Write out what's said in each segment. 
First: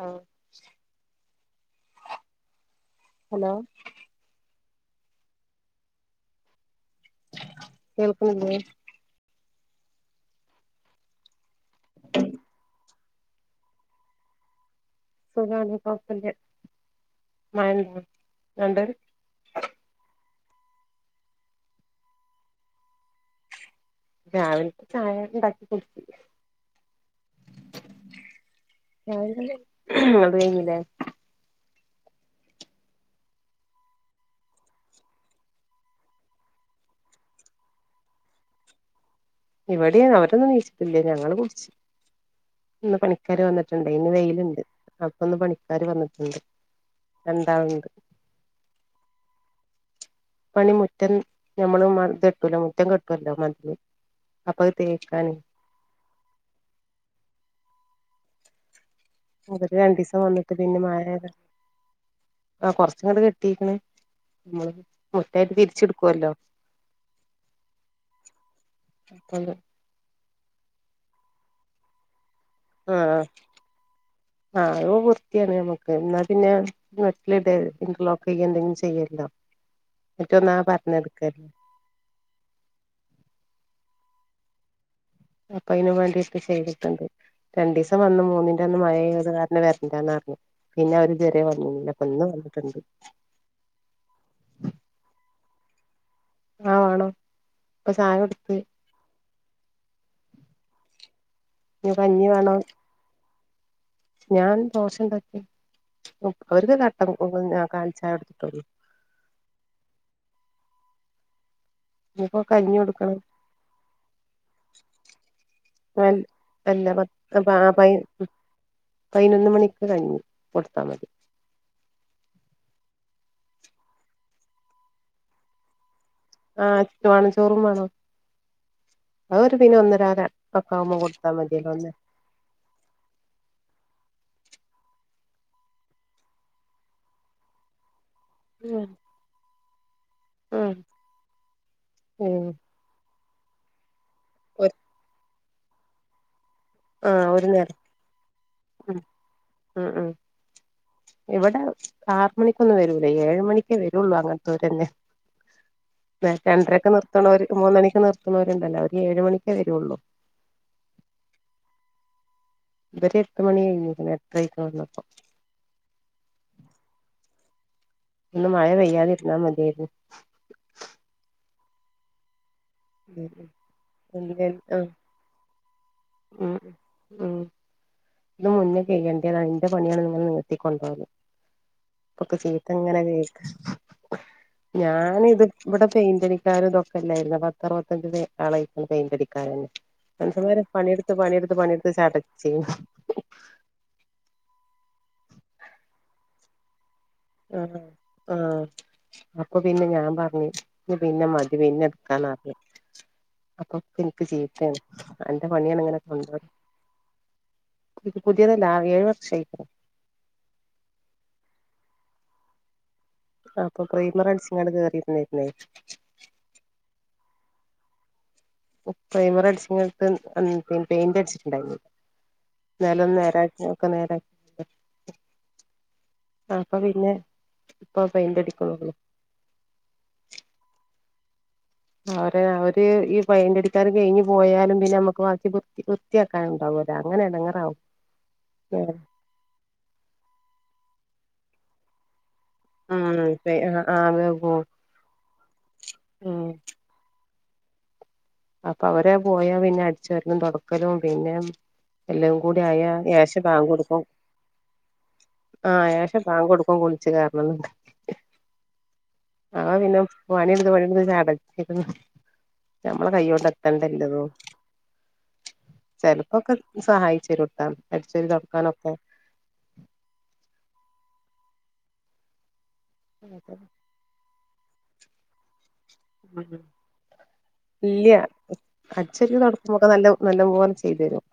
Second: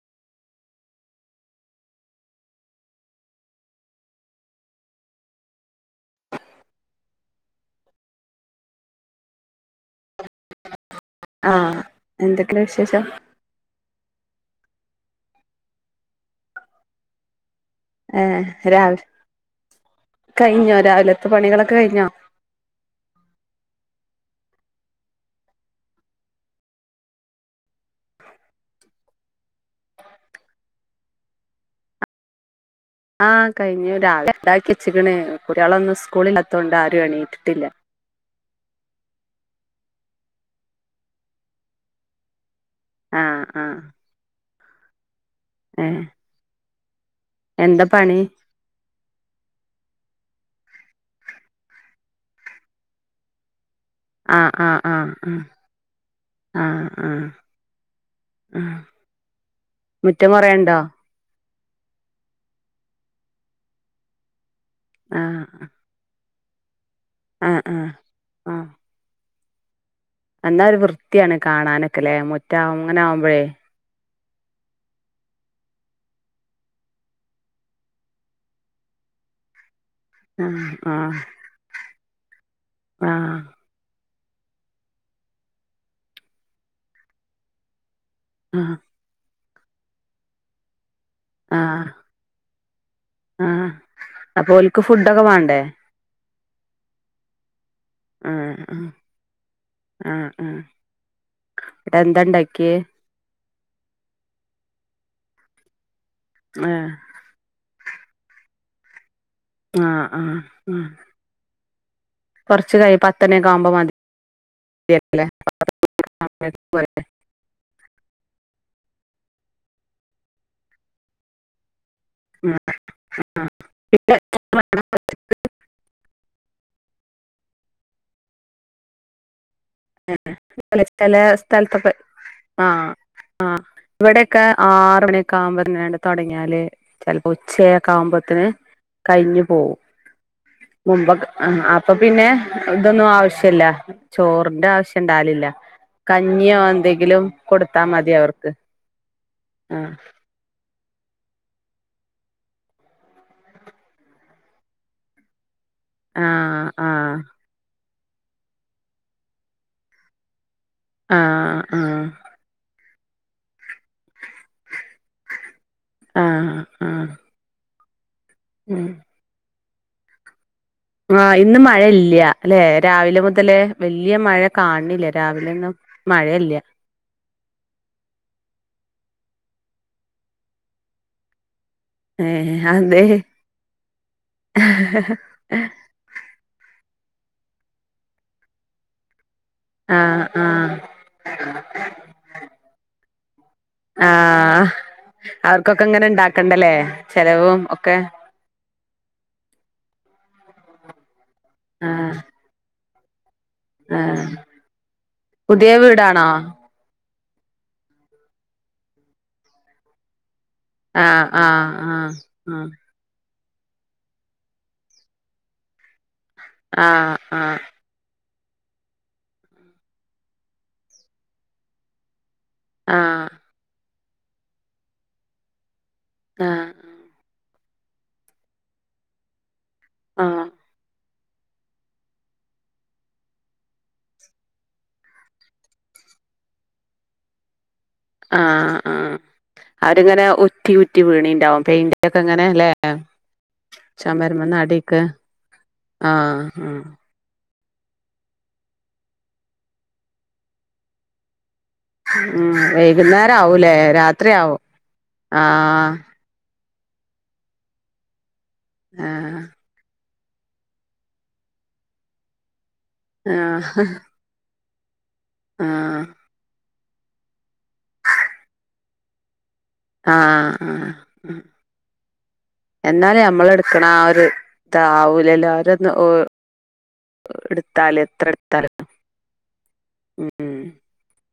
ആഹ്. Hello കേൾക്ക്ണില്ലേ? ആഹ് എന്തൊക്കെ വിശേഷം? സുഖാണ് കൊഴപ്പല്യ മയ ഏ രാവ കയ്ഞ്ഞോ രാവിലത്തെ പണികളൊക്കെ കഴിഞ്ഞോ? രാവിൽത്തെ ചായ ബണ്ടാക്കി കുട്ച്ചി. രാവിലേ അത് കയ്ഞ്ഞ് ലേ. ആഹ് കഴിഞ് രാവിലെ ണ്ടാക്കിച്ച്ക്ക്ണ് കുട്യാളൊന്നും സ്കൂളില്ലാത്തോണ്ട് ആരും എണീറ്റിട്ടില്ല. ഇവടിം അവരൊന്നും നീചിട്ടില്ല ഞങ്ങള് കുട്ച്ച്. ഇന്ന് പണിക്കാര് ആഹ് ആഹ് വന്നിട്ട്ണ്ടെ ഇന്ന് വെയ്ല്‌ണ്ട് അപ്പന്ന് പണി ക്കാര് ഏഹ് വന്ന് ട്‌ണ്ട്. എന്താ പണി? പണി മുറ്റം ഞമ്മള് മത് കെട്ടൊലോ മുറ്റം കെട്ടൊല്ലോ മതില്. ആ അപ്പൊ ആ അത് ആഹ് തേക്കാന് ആഹ് ആഹ് ആഹ്. അവര് രണ്ടീസം മുറ്റം വന്ന്ട്ട് പിന്നെ കൊറേണ്ടോ മഴേത് ആ കൊർച്ങ്ങട് കെട്ടീക്ക്ണ്. മ്മള് ആഹ് മൊതായ്ട്ട് തിര്ച്ച്ട്ക്കോല്ലോ. ആഹ് ആ. [inaudible] എന്നാ ഒര് വൃത്ത്യാണ് കാണാനൊക്കെലെ മു ആഹ് ആഹ് ആ ഒരു വൃത്ത്യാണ് ഞമ്മക്ക് ഇന്നാ പിന്നെ മെറ്റ്ലിടെ ഇന്റർലോക്കെ യ്യെഎന്തെങ്കിലും ചെയ്യല്ലോ മറ്റെ ആഹ് ന്നാർഞ്ഞാ ആഹ് പര്ന്നട്ക്ക ആഹ്. അപ്പൊ അയ്നും വേണ്ടിട്ട് ചെയ്തിട്ണ്ട്. രണ്ടീസം വന്ന് ആഹ് മൂന്നിന്റെന്ന് മഴെയ്തത് കാരണം പിന്നെ വരണ്ടാന്നർഞ്ഞ് പിന്നെ അവര് ഇത്‌വരെ വന്നീല്ല ഇപ്പൊ ഇന്ന് വന്ന്ട്ട്ണ്ട്. ആഹാ അപ്പോൽക്ക് ഫുഡൊക്കെ വാണ്ടേ? ആഹ് വേണം ഇപ്പൊ ചായ കൊടുത്ത് ആഹ് ആഹ്. ആഹ് ആഹ് ഇനി കഞ്ഞി വേണോ എന്താണ്ടാക്ക്യോ? ഞാൻ ദോശണ്ടാക്കി അവര്ക്ക് ഏഹ് കട്ടൻ [unintelligible] കാൽചായ കൊട്ത്ത്ട്ടൊള്ളൂ. ആഹ് ആഹ് ആഹ്. ഇഞ്ഞിപ്പൊ കഞ്ഞികൊട്ക്കണം. പത്തണിയൊക്കെ ആവുമ്പോ മതിയല്ലേ അൽ അല്ല പ ആ പാ പയ് പയ്നൊന്ന് മണിക്ക് കഞ്ഞി കൊടുത്താ മതി. ആഹ് ആഹ് [unintelligible] [unintelligible] ആഹ് വാണം ചോറും വാണോ അവര് പിന്നെ ഒന്ന് ന്നര ഒക്കാവുമ്മോ ചെല കൊട്ത്താ മതിയല്ലോ ഒന്ന് സ്ഥലത്തൊക്കെ ആഹ് ആഹ് ആ ഇവിടെക്കെ ആറ് മണിയൊക്കെ ആവുമ്പോന്നെ തൊട്ങ്ങ്യാല് ചെൽ ഉച്ചേക്കാവുമ്പത്തേന് ഉം കയിഞ്ഞു പോവും ഉം മുമ്പൊക്കെ ആഹ് അപ്പൊ പിന്നെ ഉം ഇതൊന്നും ആവശ്യില്ല ചോറിന്റെ ആവശ്യണ്ടാവലില്ല കഞ്ഞിയോ എന്തെങ്കിലും ആഹ് ഒരു നേരം കൊടുത്താ മതി അവർക്ക് ഉം ഉം ആഹ് ഉം ഇവിടെ ആറ് മണിക്കൊന്നും വരൂലാ. ഏഴ് മണിക്കേ വെരൂളു അങ്ങനത്തോരന്നെ. ര ആഹ് രണ്ടരൊക്കെ ആഹ് നിർത്തണോര് മൂന്നണിക്ക് നിർത്തണോരുണ്ടല്ലോ അവര് ഏഴ് മണിക്കേ വെരൂള്ളു ആഹ് ആഹ് ഇവരെട്ട് മണികയ്ഞ്ഞു. എട്ടരേക്കാവും വന്നപ്പോ ആഹ് ആഹ്. ഇന്ന് മഴ ഉം പെയ്യാതിരുന്നാ മതിയാര്ന്നു. ആഹ് ഇന്ന് മഴയില്ല്യാ ല്ലെ രാവിലെ ഉം മുതല് വല്ല്യ മഴ എന്തേലും ആഹ് കാണ്ണില്ല രാവിലൊന്നും മഴില്ല. ഉം ഉം ഇത് മുന്നേ കെയ്യേണ്ടയാണ് ഇന്റെ പണിയാണ് ഇത്ങ്ങനെ നിർത്തി കൊണ്ടോവല്. ഇപ്പൊക്ക് ഏഹ് ചീത്തങ്ങനെ അതെ കേക്കാ ഞാന് ഇത് ഇബടെ പെയിന്റ്ടിക്കാരെ നോക്കല്ലാര്ന്നോ പത്തറുവത്തഞ്ച് തേ ആളായിക്കണു പെയിന്റടിക്കാരന്നെ. ആഹ് മനുഷ്യന്മാരെ ആഹ് പണിയട്ത്ത് പണിയട്ത്ത് പണിട്ത്ത് ചടച്ച് ആഹ് അവർക്കൊക്കെ ഇങ്ങനെ ഇണ്ടാക്കണ്ടല്ലേ ചെലവും ആഹ് ഒക്കെ ആഹ് അപ്പൊ പിന്നെ ഞാൻ പർഞ്ഞ് ഇനി പിന്നെ മതി പിന്നെ ആഹ് ഇട്ക്കാന്നർഞ്ഞ്. അപ്പൊ ഇൻക്ക് ആഹ് ചീത്താണ് അന്റെ പുതിയ പണിയാണ് ഇങ്ങനെ വീടാണോ കൊണ്ടോവല് ഇത് പുതിയതല്ല ആ ഏഴ് വർഷായി ആഹ് ആഹ് ആഹ് ആഹ്. ആ അപ്പൊ പ്രൈമറടിച്ച്ങ്ങാണ്ട് കേറിര്ന്നാര്ന്നേ. ആഹ് ആഹ്. പ്പോ പ്രൈമർ അടിച്ചിണ്ടാണ്ട് അം പെ പെയിന്റ് അടിച്ചിട്ട്ണ്ടായിന്ന് നിലം ആഹ് നേരാക്കെ നേരാ ആഹ് അപ്പ പിന്നെ ഇപ്പൊ പെന്റ അടിക്കുന്നു ആഹ് അവരെ അവര് ഈ പയിന്റടിക്കാര് കഴിഞ്ഞ് പോയാലും പിന്നെ നമ്മുക്ക് ബാക്കി പോത്തി പൊ വൃത്തിയാക്കാനിണ്ടാവും അങ്ങനെടങ്ങേറാവും ആഹ് ആ അവരിങ്ങനെ ഒറ്റി ഒറ്റി വീണിണ്ടാവും പെയിന്റൊക്കെ ഇങ്ങനെ ല്ലെ ആ ആഹ് പെ ആഹ് ആഹ് ചമരമേന്ന് പോകും ആടിക്ക് ആ ഉം അപ്പൊ അവരെ പോയാ പിന്നെ അടിച്ച് വാരലും തൊടക്കലും പിന്നെ എല്ലോം ഉം കൂടി ആയാ യാശ വൈകുന്നേരം ബാങ് ആവൂലേ കൊടുക്കും രാത്രി ആവും ആഹ് ആയാ പക്ഷെ ബാങ്ക് കൊടുക്കും കുളിച്ച് കേറണം ആഹ് ആ പിന്നെ പണിയെടുത്ത് പണിയെടുത്ത് ചടച്ച് നമ്മളെ കൈകൊണ്ട് ആഹ് എത്തണ്ടേല്ലതും ആഹ് ചെലപ്പൊക്കെ സഹായിച്ചെരൂട്ട അടിച്ച് തൊടാക്കാനൊക്കെ ആഹ് ആ ആ എന്നാലെ നമ്മളെടുക്കണ ആ ഒരു എടുത്താവൂലല്ലോ എല്ലാരൊന്ന് ഉം എടുത്താല് എത്ര എടുത്താലും അടിച്ച് വാരി തുടക്കുമ്പൊക്കെ നല്ല ഉം നല്ലപോലെ ചെയ്തെരും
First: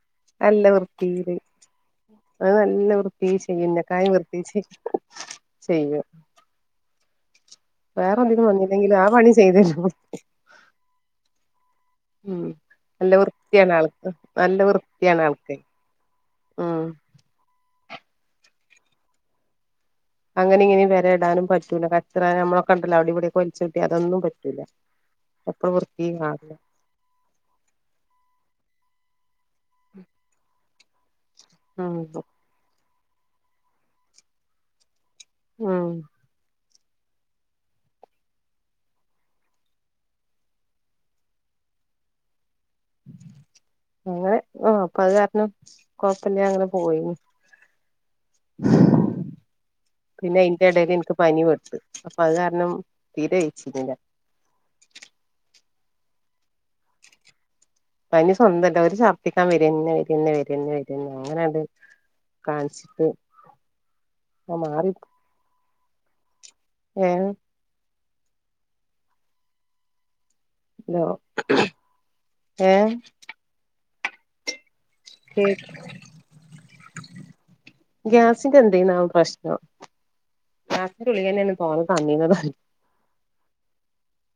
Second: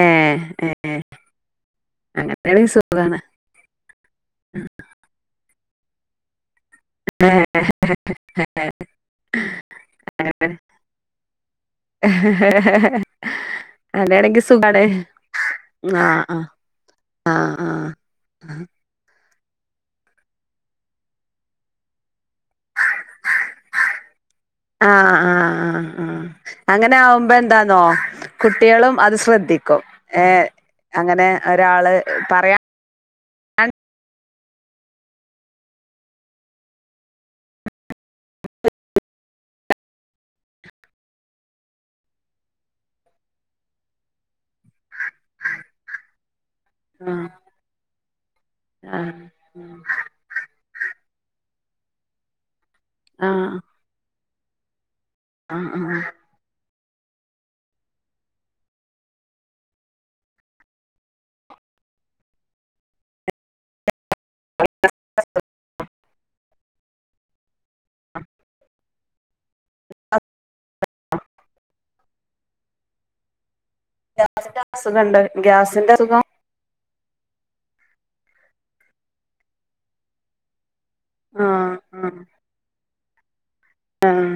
ഏഹ് നല്ല ഏഹ് വൃത്തിയില് അത് അങ്ങനെയാണെങ്കി നല്ല വൃ സുഖാണ് വൃത്തി ചെയ്യും എന്നെക്കായി വൃത്തി ചെയ്യ് ചെയ്യും ഏഹ് വേറൊന്നിലും വന്നില്ലെങ്കിലും ആ പണി ചെയ്തെരും ഉം നല്ല വൃത്തിയാണ് ആൾക്ക് അങ്ങനെയാണെങ്കി നല്ല സുഖാണ് വൃത്തിയാണ് ആൾക്കെ ആഹ് ആഹ് ആഹ് ആഹ് അങ്ങനെ ഇങ്ങനെ വെരെ ഇടാനും പറ്റൂല്ല കച്ചറ ഞമ്മളൊക്കെണ്ടല്ലൊ അവടെ ഇവടെ ക്കെ വലിച്ചൂട്ടി അതൊന്നും പറ്റ് ആഹ് ആഹ് ആഹ് ആഹ് കാണണം അങ്ങനാകുമ്പോ എന്താന്നോ കുട്ട്യാളും അത് ശ്രദ്ധി ക്കും ഏ അങ്ങനെ ഒരാള് ഉം പർ ഉം അങ്ങനെ ആ അപ്പത് കാരണം കൊയപ്പല്ലാങ്ങനെ പോയിനു ആഹ് ആഹ് പിന്നയ്ന്റെടേല് ഇൻക്ക് പനി പെട്ട് അപ്പൊ അത് കാരണം തീരെ വെയ്ച്ചീന്നില്ല ആഹ് ആഹ് ആഹ് പനി സ്വന്തല്ല ഒര് ശർദിക്കാൻ വെരെന്നെ വെരെന്നെ വെരെന്നെ വെരെന്നെ അങ്ങനണ്ട് കാണിച്ചിട്ട് ഇപ്പോ മാറി [inaudible] ഏ [unintelligible] ഹലോ ഏ സുഖണ്ടോ ഗ്യാസിന്റസുഖം ഗ്യാസിന്റെ എന്തെന്നാവോ പ്രശ്നം ആഹ് ആഹ് [unintelligible] ആഹ്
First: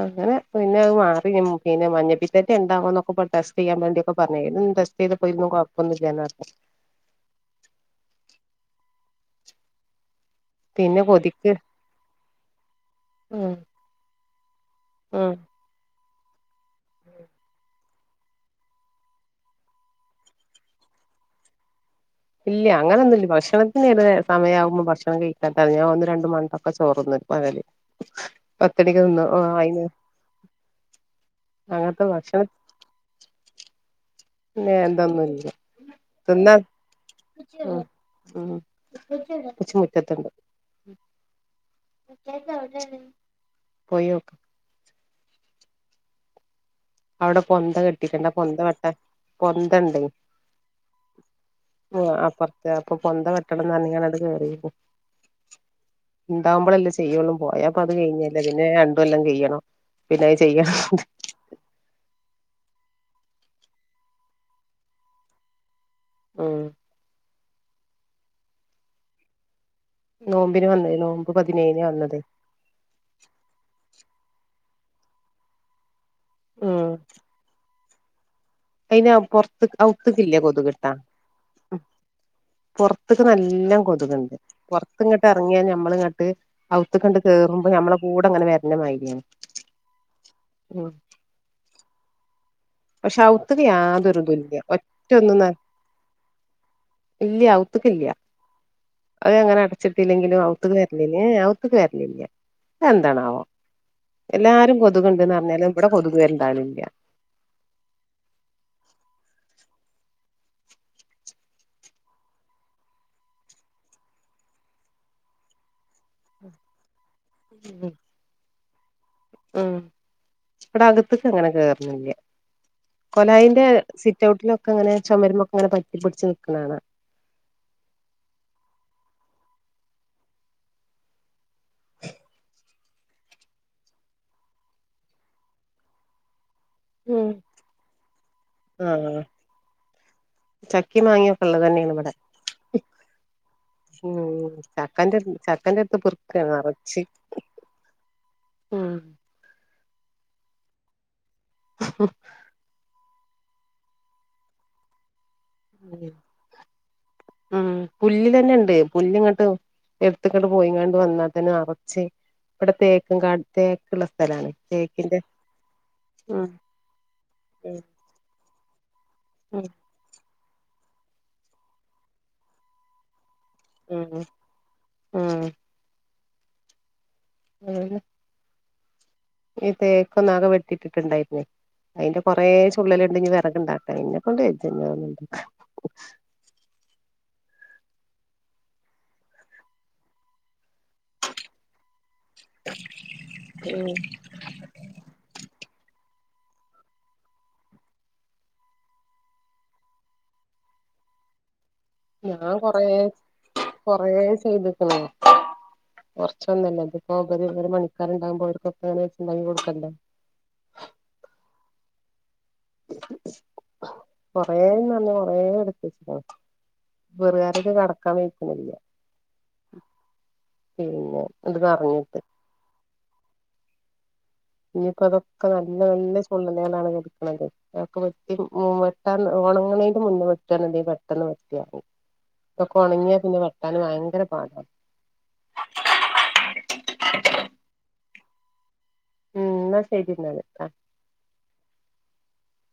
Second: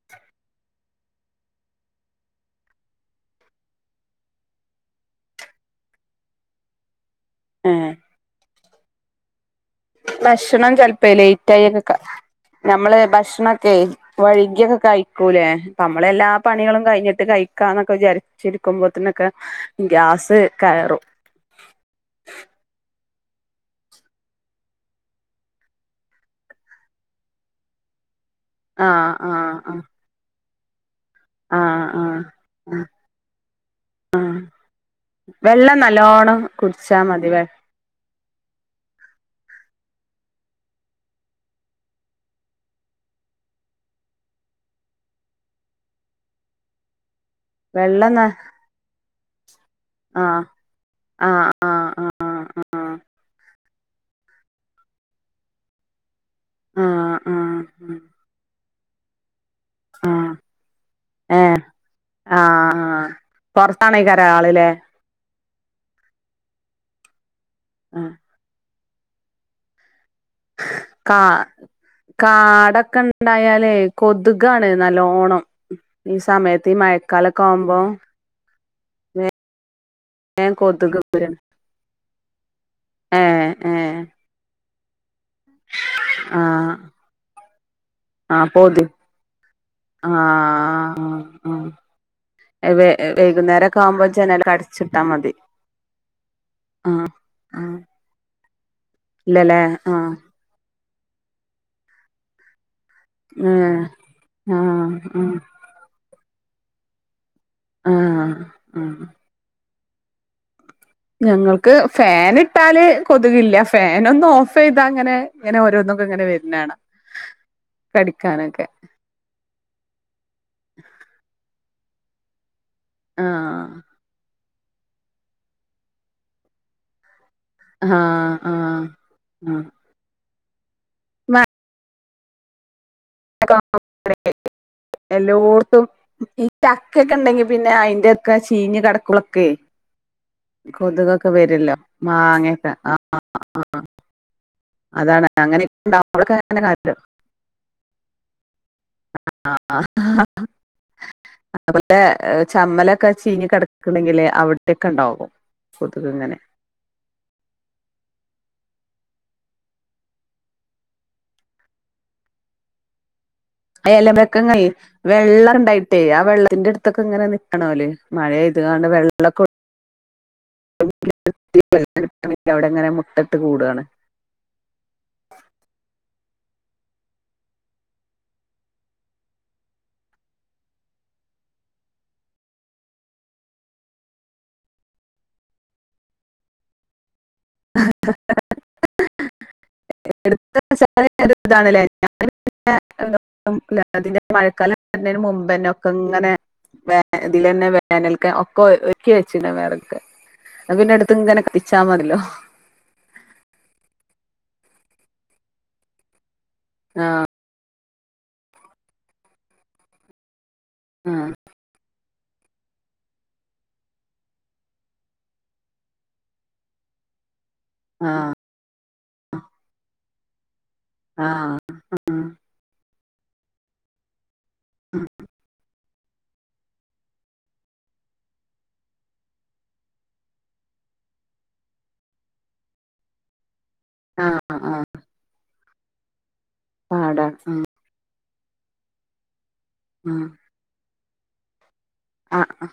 അങ്ങനെ പിന്നത് മാറി ഉം പിന്നെ മഞ്ഞപ്പിത്തേറ്റേണ്ടാവോ ന്നൊക്കെ പർഞ് ടെസ്റ്റ് ചെയ്യാൻ വേണ്ടി ഒക്കെ പർഞ് അയ്ലൊന്നും ടെസ്റ്റെയ്തപ്പൊ അയ്ലൊന്നും കൊഴ് പ്പൊന്നുല്ലാന്ന് പർഞ് ഏഹ് ഭക്ഷണം പിന്നെ ചെൽപ്പെ കൊതിക്ക് ലെയ്റ്റായി ഒക്കെ ക നമ്മള് ഉം ഭക്ഷണൊക്കെ വഴ്കിയൊക്കെ ഉം കഴിക്കൂലേ നമ്മളെല്ലാ പണികളും കഴിഞ്ഞിട്ട് കഴിക്കാന്നൊക്കെ വിചാരിച്ചിരിക്കുമ്പോത്ത്നൊക്കെ ഗ്യാസ് കയറും ഇല്ല അങ്ങനൊന്നുല്ല ഭക്ഷണത്തിന്ടെ സമയാവുമ്പോ ഭക്ഷണം കഴിക്കാത്താള് ഞാൻ ഒന്ന് രണ്ട് മണിക്കൊക്കെ ചോറ്ന്നും പകല് പത്ത്മണിക്ക് ആഹ് തിന്നും ആ ആഹ് അയ്ന്ന് ആഹ് ആഹ് ആഹ് ആഹ് എന്തൊന്നുല്ല വെള്ളം നല്ലോണ്ണം തിന്നാ കുട്ച്ചാ മതി വെ ഉം ഉം പോയോക്ക അവടെ പൊന്ത വെള്ളം ന കെട്ടിക്ക്ണ്ട് അ പൊന്ത വെട്ടാൻ പൊന്തണ്ടേ ആഹ് ആഹ് ആ ആഹ് ആഹ് അപ്പർത്ത് അപ്പൊ പൊന്ത വെട്ടണം ന്ന് പർഞ്ങ്ങാണ്ട് അണ്ട് കേറീര്ന്ന് ണ്ടാവുമ്പളല്ലേ ചെയ്യൊള്ളു ആഹ് പോയാപ്പത് ആഹ് കയ്ഞ്ഞല്ലൊ പിന്നെ രണ്ട് കൊല്ലം കെയ്യണം ആഹ് പിന്നത് ചെയ്യ [unintelligible] ഏഹ് ആഹ് ആഹ് പൊർത്താണേക്കാരം ആള് ലെ ഉം ആഹ് നോമ്പിന് വന്നേ കാ നോമ്പ് പതിനേഴിന് വന്നതേ കാടൊക്കെൺ ണ്ടായാലേ കൊതുകാണ് നല്ലോണം ഈ സമയത്ത് ഈ ഉം മഴക്കാലൊക്കാവുമ്പോ അയ്ന് പൊർത്ത് ഔത്ത്ക്കില്ല കൊതുക് ട്ടോ പുറത്തക്ക് ഏഹ് നല്ല ഏഹ് കൊതുകുണ്ട് പുറത്ത് ഇങ്ങോട്ട് ഇറങ്ങിയ നമ്മൾങ്ങ ട്ട് ആഹ് അത്ത് കണ്ട് കേറുമ്പോ നമ്മള കൂടെ അങ്ങനെ ആഹ് വരണ്ട പൊതി മതിരിയാണ് ആഹ് ആഹ് വെ പക്ഷെ വൈകുന്നേരൊക്കെ ആവുമ്പോ ഔത്തക്കയാതൊരു ജനലൊക്കെ തുല്യ അടച്ചിട്ടാ ഒറ്റ മതി ഒന്നന്ന ആഹ് ഇല്ല ആഹ് ഔത്തക്കില്ല അത് അങ്ങനെ ഇല്ലല്ലേ ആഹ് അടച്ചിട്ടില്ലെങ്കിലുംഔ ത്ത വരലില്ലേ അവത്തക്ക് വരലില്ല എന്താണാവോ ഏഹ് എല്ലാരും ആഹ് കൊതുക്ണ്ട്ന്ന് ആഹ് പറഞ്ഞാലും ഇവിടെ കൊതുക് വരണ്ടളില്ല ആഹ് ആഹ്. ഞങ്ങൾക്ക് ഫൻ ഇട്ടാല് കൊതുകില്ല ഫൻ ഒന്ന് ഓഫ് ചെയ്താ അങ്ങനെ ഇങ്ങനെ ഓരോന്നക്കും ഇങ്ങനെ വരുന്ന കാണാ കടിക്കാനൊക്കെ ഉം ഇവിടെ അകത്തേക്ക അങ്ങനെ കേയറുന്നില്ല കൊലായിന്റെ ആഹ് സിറ്റ് ഔട്ടിലൊക്കെ അങ്ങനെ ചുമരുമൊക്കെ അങ്ങനെ പറ്റി പിടിച്ച് നൽക്കുന്നകാണാം ആഹ് ആഹ് ആഹ് മ എല്ലോടത്തും ചക്ക ഒക്കെ ഉം ഉണ്ടെങ്കി പിന്നെ അയിന്റെ ഒക്കെ ചീഞ്ഞ കടക്കളൊക്കെ. ചക്കി മാങ്ങിയക്കെള്ള തന്നെയാണ് ഇവിടെ മാങ്ങയൊക്കെ ആഹ് ഉം. ചക്കന്റെ അതാണ് അങ്ങനെയൊക്കെ ചക്കന്റെ അടുത്ത് പറുക്ക ഇണ്ടാവുമ്പളൊക്കെ അങ്ങനെ നിറച്ച കാട്ടും ഉം ആഹ് ആഹ് അതുപോലെ ചമ്മല ക്കെ ചീഞ്ഞ് കടക്കണെങ്കില് അവിടൊക്കെ ഉണ്ടാകും ഉ പുല്ല് തന്നെ ഉണ്ട് പുല്ല ഇങ്ങോട്ട് എടുത്തക്കണ്ട് പോയിങ്ങണ്ട് വന്നതിനെ അറച്ച് ഇവിടെ തേക്കും കാട് അല്ല മെക്ക കയും വെള്ളംണ്ടായിട്ടേ ആ ഉം വെള്ളത്തിന്റെ അടുത്തൊക്കെ ഇങ്ങനെ ഉം നക്കണല്ലേ മഴയതണ്ട് വെള്ള ഉം അവിടെങ്ങനെ മുട്ടിട്ട് കൂടുകയാണ് ഉംഉം അത് പിന്നെ ഇ തേക്കൊന്നാകെ വെട്ടിട്ടിട്ടുണ്ടായിരുന്നേ അതിന്റെ കുറെ ചുള്ളല ഉണ്ടെങ്ക വിറകുണ്ടാക്കാ എന്നെ കൊണ്ട് കഴിയത്തൊ ആ ആ [inaudible] [unintelligible] മഴക്കാലം വരുന്നേന് മുമ്പെന്നെ ഒക്കെ ഇങ്ങനെ. വേ ഇതിലന്നെ വേനൽക്കെ ഒക്കെ ഒര്ക്കി വെച്ചന വേറെട്ത്. അ പിന്നെ എടുത്ത്ങ്ങന കഴി ഞാൻ കൊറേ കൊറേ ചെയ്തക്കണ. കൊറച്ചൊന്നുല്ല ഇതിപ്പോ ആഹ് ഒരു പണിക്കാർണ്ടാമ്പോ അവർക്കൊക്കെന്ന് വെച്ചുണ്ടാക്കി കൊടുക്കണ്ടെ ആഹ് കൊറേ ന്നാന്ന്കൊറെ എടുത്ത് വെച്ചെക്കുന്നു വെറുകുവരെക്ക് കടക്കാൻ ആഹ് കയ്യണില്ല പിന്നെ അത് ആഹ് നറഞ്ഞിട്ട് ഇനിയിപ്പോ ആഹ് അതൊക്കെ നല്ല നല്ല [unintelligible] എടുക്കണെങ്കി അതൊക്കെ വെട്ടി ഓണങ്ങണെന് മുൻപ് വെട്ടുകാന്ന് ഉണ്ടെങ്കിൽ പെട്ടന്ന് വൃത്തിയാകും ഇതൊകെ ഉണങ്ങിയാൽ പിന്നെ വെട്ടാന് ഭയങ്കര പാട ആഹ് ആഹ് പാടാ ആഹ് ഉം എന്നാ ശെരി ആഹ് എന്നാല് ആഹ് ആഹ് ആഹ്